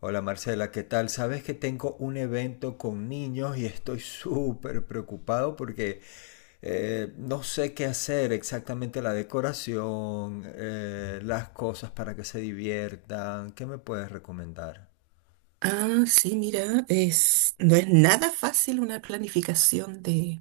Hola Marcela, ¿qué tal? Sabes que tengo un evento con niños y estoy súper preocupado porque no sé qué hacer exactamente la decoración, las cosas para que se diviertan. ¿Qué me puedes recomendar? Ah, sí, mira, no es nada fácil una planificación de,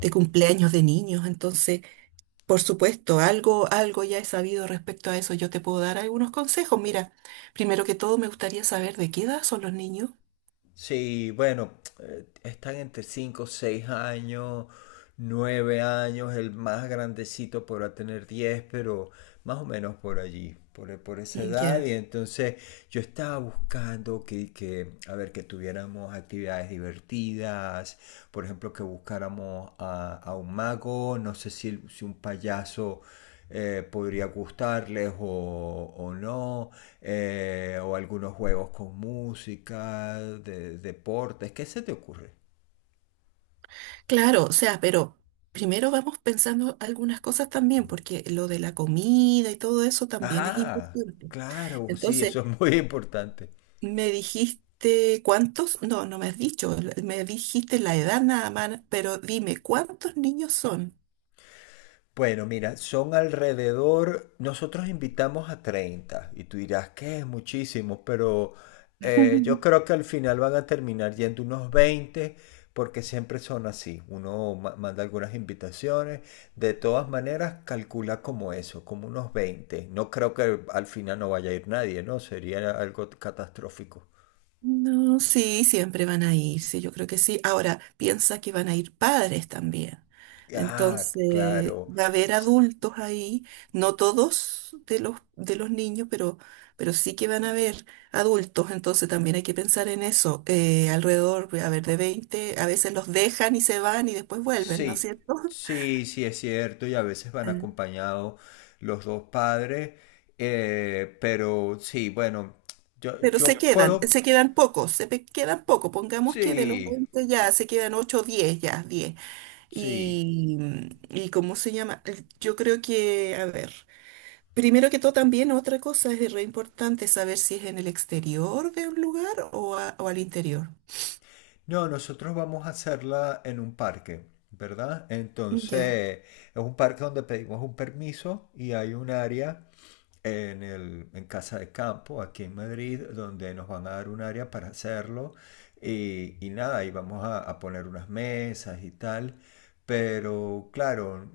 de cumpleaños de niños, entonces, por supuesto, algo ya he sabido respecto a eso, yo te puedo dar algunos consejos. Mira, primero que todo me gustaría saber de qué edad son los niños. Sí, bueno, están entre 5, 6 años, 9 años, el más grandecito podrá tener 10, pero más o menos por allí, por esa Mm, edad. Y ya. entonces yo estaba buscando que, a ver, que tuviéramos actividades divertidas, por ejemplo, que buscáramos a un mago, no sé si un payaso podría gustarles o no, o algunos juegos con música, deportes, ¿qué se te ocurre? Claro, o sea, pero primero vamos pensando algunas cosas también, porque lo de la comida y todo eso también es Ah, importante. claro, sí, Entonces, eso es muy importante. me dijiste cuántos, no, no me has dicho, me dijiste la edad nada más, pero dime, ¿cuántos niños son? Bueno, mira, son alrededor, nosotros invitamos a 30 y tú dirás que es muchísimo, pero yo creo que al final van a terminar yendo unos 20, porque siempre son así. Uno manda algunas invitaciones, de todas maneras calcula como eso, como unos 20. No creo que al final no vaya a ir nadie, ¿no? Sería algo catastrófico. No, sí, siempre van a ir, sí, yo creo que sí. Ahora, piensa que van a ir padres también. Ah, Entonces, claro. va a haber adultos ahí, no todos de los niños, pero sí que van a haber adultos, entonces también hay que pensar en eso. Alrededor, a ver, de 20 a veces los dejan y se van y después vuelven, ¿no es Sí, cierto? sí, sí es cierto y a veces van acompañados los dos padres, pero sí, bueno, yo, Pero yo puedo. se quedan pocos, quedan pocos. Pongamos que de los Sí, 20 ya se quedan 8 o 10, ya diez. sí. Y, y ¿cómo se llama? Yo creo que, a ver, primero que todo también otra cosa es re importante saber si es en el exterior de un lugar o al interior. No, nosotros vamos a hacerla en un parque, ¿verdad? Ya. Entonces, es un parque donde pedimos un permiso y hay un área en Casa de Campo, aquí en Madrid, donde nos van a dar un área para hacerlo. Y nada, y vamos a poner unas mesas y tal. Pero claro,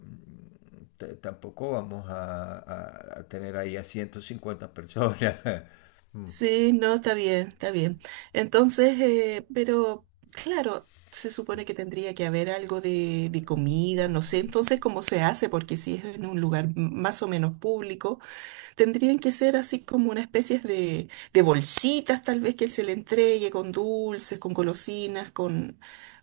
tampoco vamos a tener ahí a 150 personas. Mm. Sí, no, está bien, está bien. Entonces, pero claro, se supone que tendría que haber algo de comida, no sé, entonces cómo se hace, porque si es en un lugar más o menos público, tendrían que ser así como una especie de bolsitas tal vez que se le entregue con dulces, con golosinas, con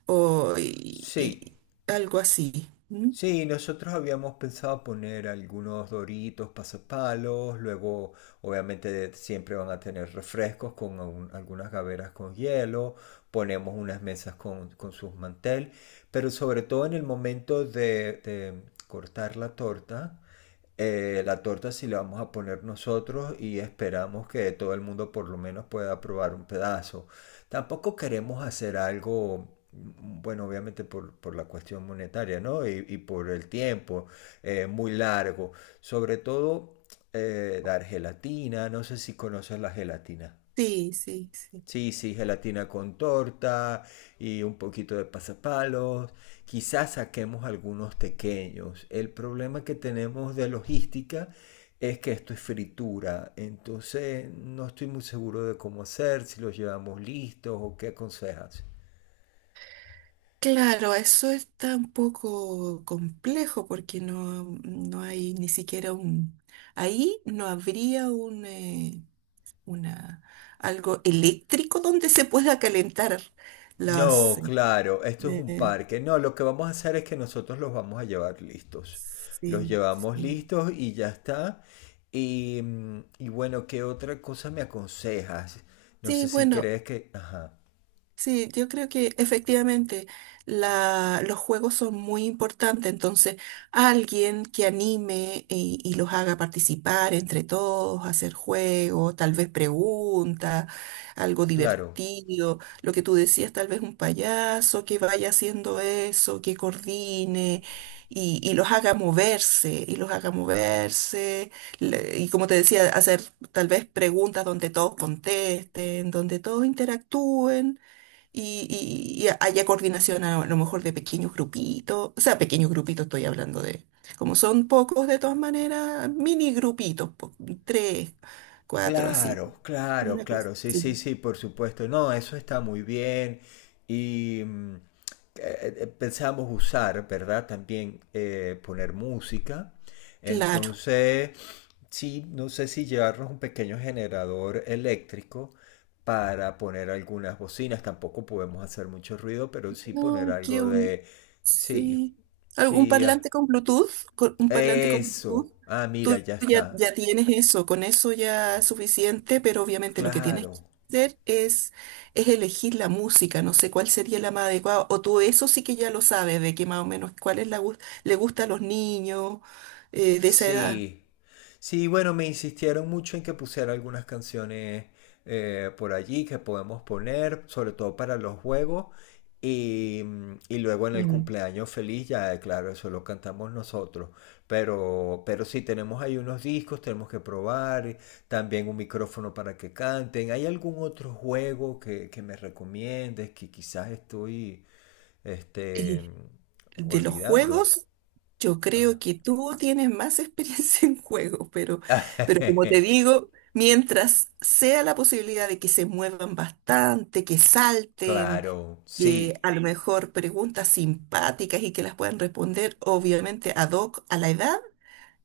o, y, y- Sí, algo así. ¿Mm? Sí, nosotros habíamos pensado poner algunos doritos, pasapalos, luego obviamente siempre van a tener refrescos con algunas gaveras con hielo, ponemos unas mesas con sus mantel, pero sobre todo en el momento de cortar la torta sí la vamos a poner nosotros y esperamos que todo el mundo por lo menos pueda probar un pedazo. Tampoco queremos hacer algo, bueno, obviamente por la cuestión monetaria, ¿no? Y por el tiempo muy largo. Sobre todo dar gelatina, no sé si conoces la gelatina. Sí, sí, sí. Sí, sí, gelatina con torta y un poquito de pasapalos. Quizás saquemos algunos pequeños. El problema que tenemos de logística es que esto es fritura. Entonces no estoy muy seguro de cómo hacer, si los llevamos listos o qué aconsejas. Claro, eso está un poco complejo porque no, no hay ni siquiera un... Ahí no habría un, una, algo eléctrico donde se pueda calentar las... No, claro, esto es un eh, parque. No, lo que vamos a hacer es que nosotros los vamos a llevar listos. Los sí, llevamos sí. listos y ya está. Y bueno, ¿qué otra cosa me aconsejas? No sé Sí, si bueno. crees que. Ajá, Sí, yo creo que efectivamente los juegos son muy importantes, entonces alguien que anime y los haga participar entre todos, hacer juegos, tal vez preguntas, algo claro. divertido, lo que tú decías, tal vez un payaso que vaya haciendo eso, que coordine y los haga moverse, y como te decía, hacer tal vez preguntas donde todos contesten, donde todos interactúen y haya coordinación a, lo mejor de pequeños grupitos, o sea, pequeños grupitos estoy hablando de, como son pocos de todas maneras, mini grupitos, po, tres, cuatro, así, Claro, claro, una cosa claro, sí, sí, así. sí, por supuesto. No, eso está muy bien. Y mm, Pensamos usar, ¿verdad? También poner música. Claro. Entonces, sí, no sé si llevarnos un pequeño generador eléctrico para poner algunas bocinas. Tampoco podemos hacer mucho ruido, pero sí No, poner es que algo un, de. Sí, sí, un sí, ah, parlante con Bluetooth, un parlante con eso. Bluetooth, Ah, mira, tú ya está. ya tienes eso, con eso ya es suficiente, pero obviamente lo que tienes que Claro. hacer es elegir la música, no sé cuál sería la más adecuada, o tú eso sí que ya lo sabes, de que más o menos cuál es le gusta a los niños de esa edad. Sí, sí, bueno, me insistieron mucho en que pusiera algunas canciones por allí que podemos poner, sobre todo para los juegos. Y luego en el Mm. cumpleaños feliz, ya claro, eso lo cantamos nosotros. Pero sí, tenemos ahí unos discos, tenemos que probar, también un micrófono para que canten. ¿Hay algún otro juego que me recomiendes que quizás estoy este, De los olvidando? juegos, yo creo Ajá. que tú tienes más experiencia en juegos, pero como te digo, mientras sea la posibilidad de que se muevan bastante, que salten, Claro, que sí. a lo mejor preguntas simpáticas y que las puedan responder, obviamente, ad hoc a la edad,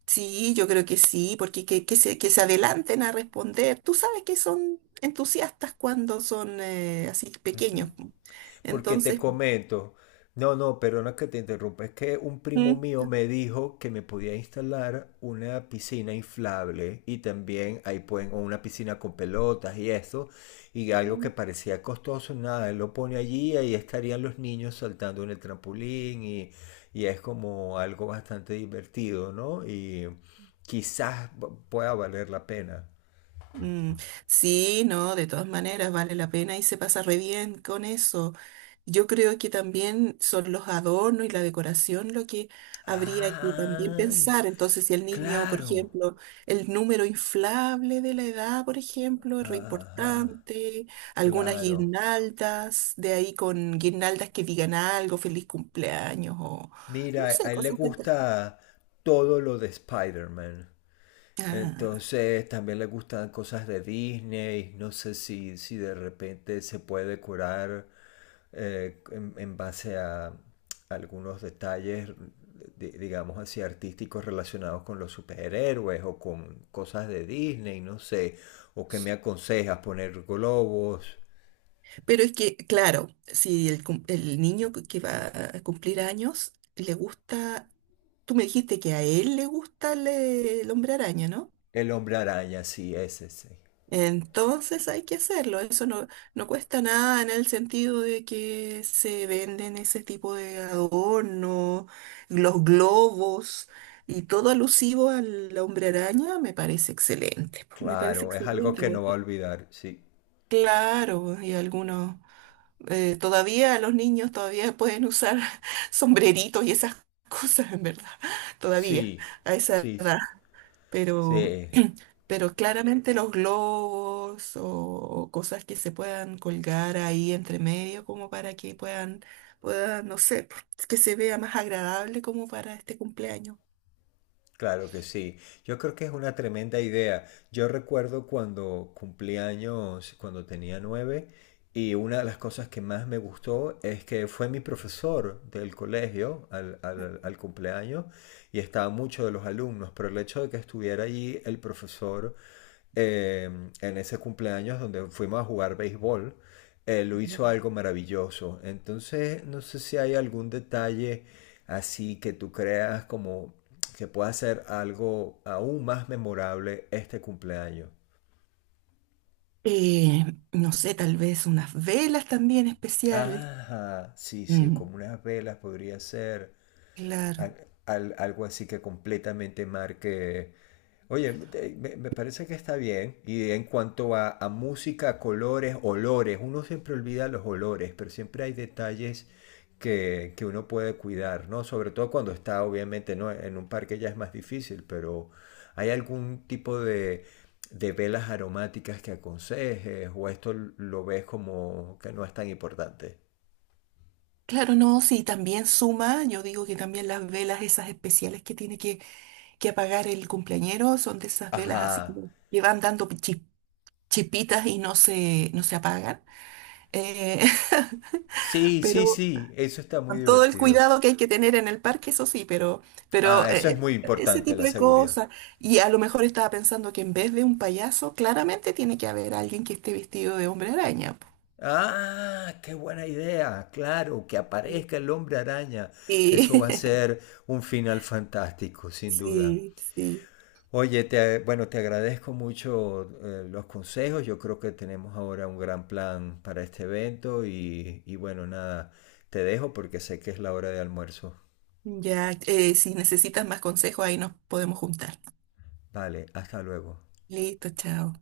sí, yo creo que sí, porque que se adelanten a responder. Tú sabes que son entusiastas cuando son así Ujú. pequeños. ¿No? Porque te Entonces, comento, no, no, perdona que te interrumpa, es que un primo mío me dijo que me podía instalar una piscina inflable y también ahí pueden, o una piscina con pelotas y eso, y algo mm, que parecía costoso, nada, él lo pone allí y ahí estarían los niños saltando en el trampolín y es como algo bastante divertido, ¿no? Y quizás pueda valer la pena. mm, sí, no, de todas maneras vale la pena y se pasa re bien con eso. Yo creo que también son los adornos y la decoración lo que habría que también Ah, pensar. Entonces, si el niño, por claro. ejemplo, el número inflable de la edad, por ejemplo, es re Ajá, importante, algunas claro. guirnaldas, de ahí con guirnaldas que digan algo, feliz cumpleaños o no Mira, sé, a él le cosas que... gusta todo lo de Spider-Man. Entonces también le gustan cosas de Disney. No sé si de repente se puede curar en base a algunos detalles, digamos así, artísticos relacionados con los superhéroes o con cosas de Disney, no sé. O que me aconsejas poner globos. Pero es que, claro, si el, cum- el niño que va a cumplir años le gusta, tú me dijiste que a él le gusta el hombre araña, ¿no? El hombre araña, sí, ese, sí. Entonces hay que hacerlo, eso no, no cuesta nada en el sentido de que se venden ese tipo de adorno, los globos y todo alusivo al hombre araña, me parece Claro, es algo excelente. que no va a Bueno. olvidar, sí. Claro, y algunos... todavía los niños todavía pueden usar sombreritos y esas cosas, en verdad, todavía, Sí, a esa sí, sí, edad. Pero, sí, pero claramente los globos o cosas que se puedan colgar ahí entre medio como para que puedan, no sé, que se vea más agradable como para este cumpleaños. claro que sí. Yo creo que es una tremenda idea. Yo recuerdo cuando cumplí años, cuando tenía 9, y una de las cosas que más me gustó es que fue mi profesor del colegio al cumpleaños y estaban muchos de los alumnos, pero el hecho de que estuviera allí el profesor eh, en ese cumpleaños donde fuimos a jugar béisbol, lo Ya. hizo algo maravilloso. Entonces, no sé si hay algún detalle así que tú creas como que pueda ser algo aún más memorable este cumpleaños. Eh, no sé, tal vez unas velas también especiales. Ajá, sí, sí, Mm, como unas velas podría ser. claro. Algo así que completamente marque. Oye, me, parece que está bien. Y en cuanto a música, colores, olores, uno siempre olvida los olores, pero siempre hay detalles que uno puede cuidar, ¿no? Sobre todo cuando está, obviamente, ¿no? En un parque ya es más difícil, pero ¿hay algún tipo de velas aromáticas que aconsejes? ¿O esto lo ves como que no es tan importante? Claro, no, sí, también suma, yo digo que también las velas esas especiales que tiene que apagar el cumpleañero son de esas velas así Ajá. como que van dando chispitas y no se, no se apagan. Eh, Sí, sí, pero sí, eso está muy con todo el divertido. cuidado que hay que tener en el parque, eso sí, pero Ah, eso es muy ese importante, tipo la de seguridad. cosas. Y a lo mejor estaba pensando que en vez de un payaso, claramente tiene que haber alguien que esté vestido de hombre araña. Po. Ah, qué buena idea. Claro, que aparezca el hombre araña. Eso va a Y, ser un final fantástico, sin duda. sí, sí. Oye, bueno, te agradezco mucho los consejos. Yo creo que tenemos ahora un gran plan para este evento y bueno, nada, te dejo porque sé que es la hora de almuerzo. Ya, si necesitas más consejos, ahí nos podemos juntar. Vale, hasta luego. Listo, chao.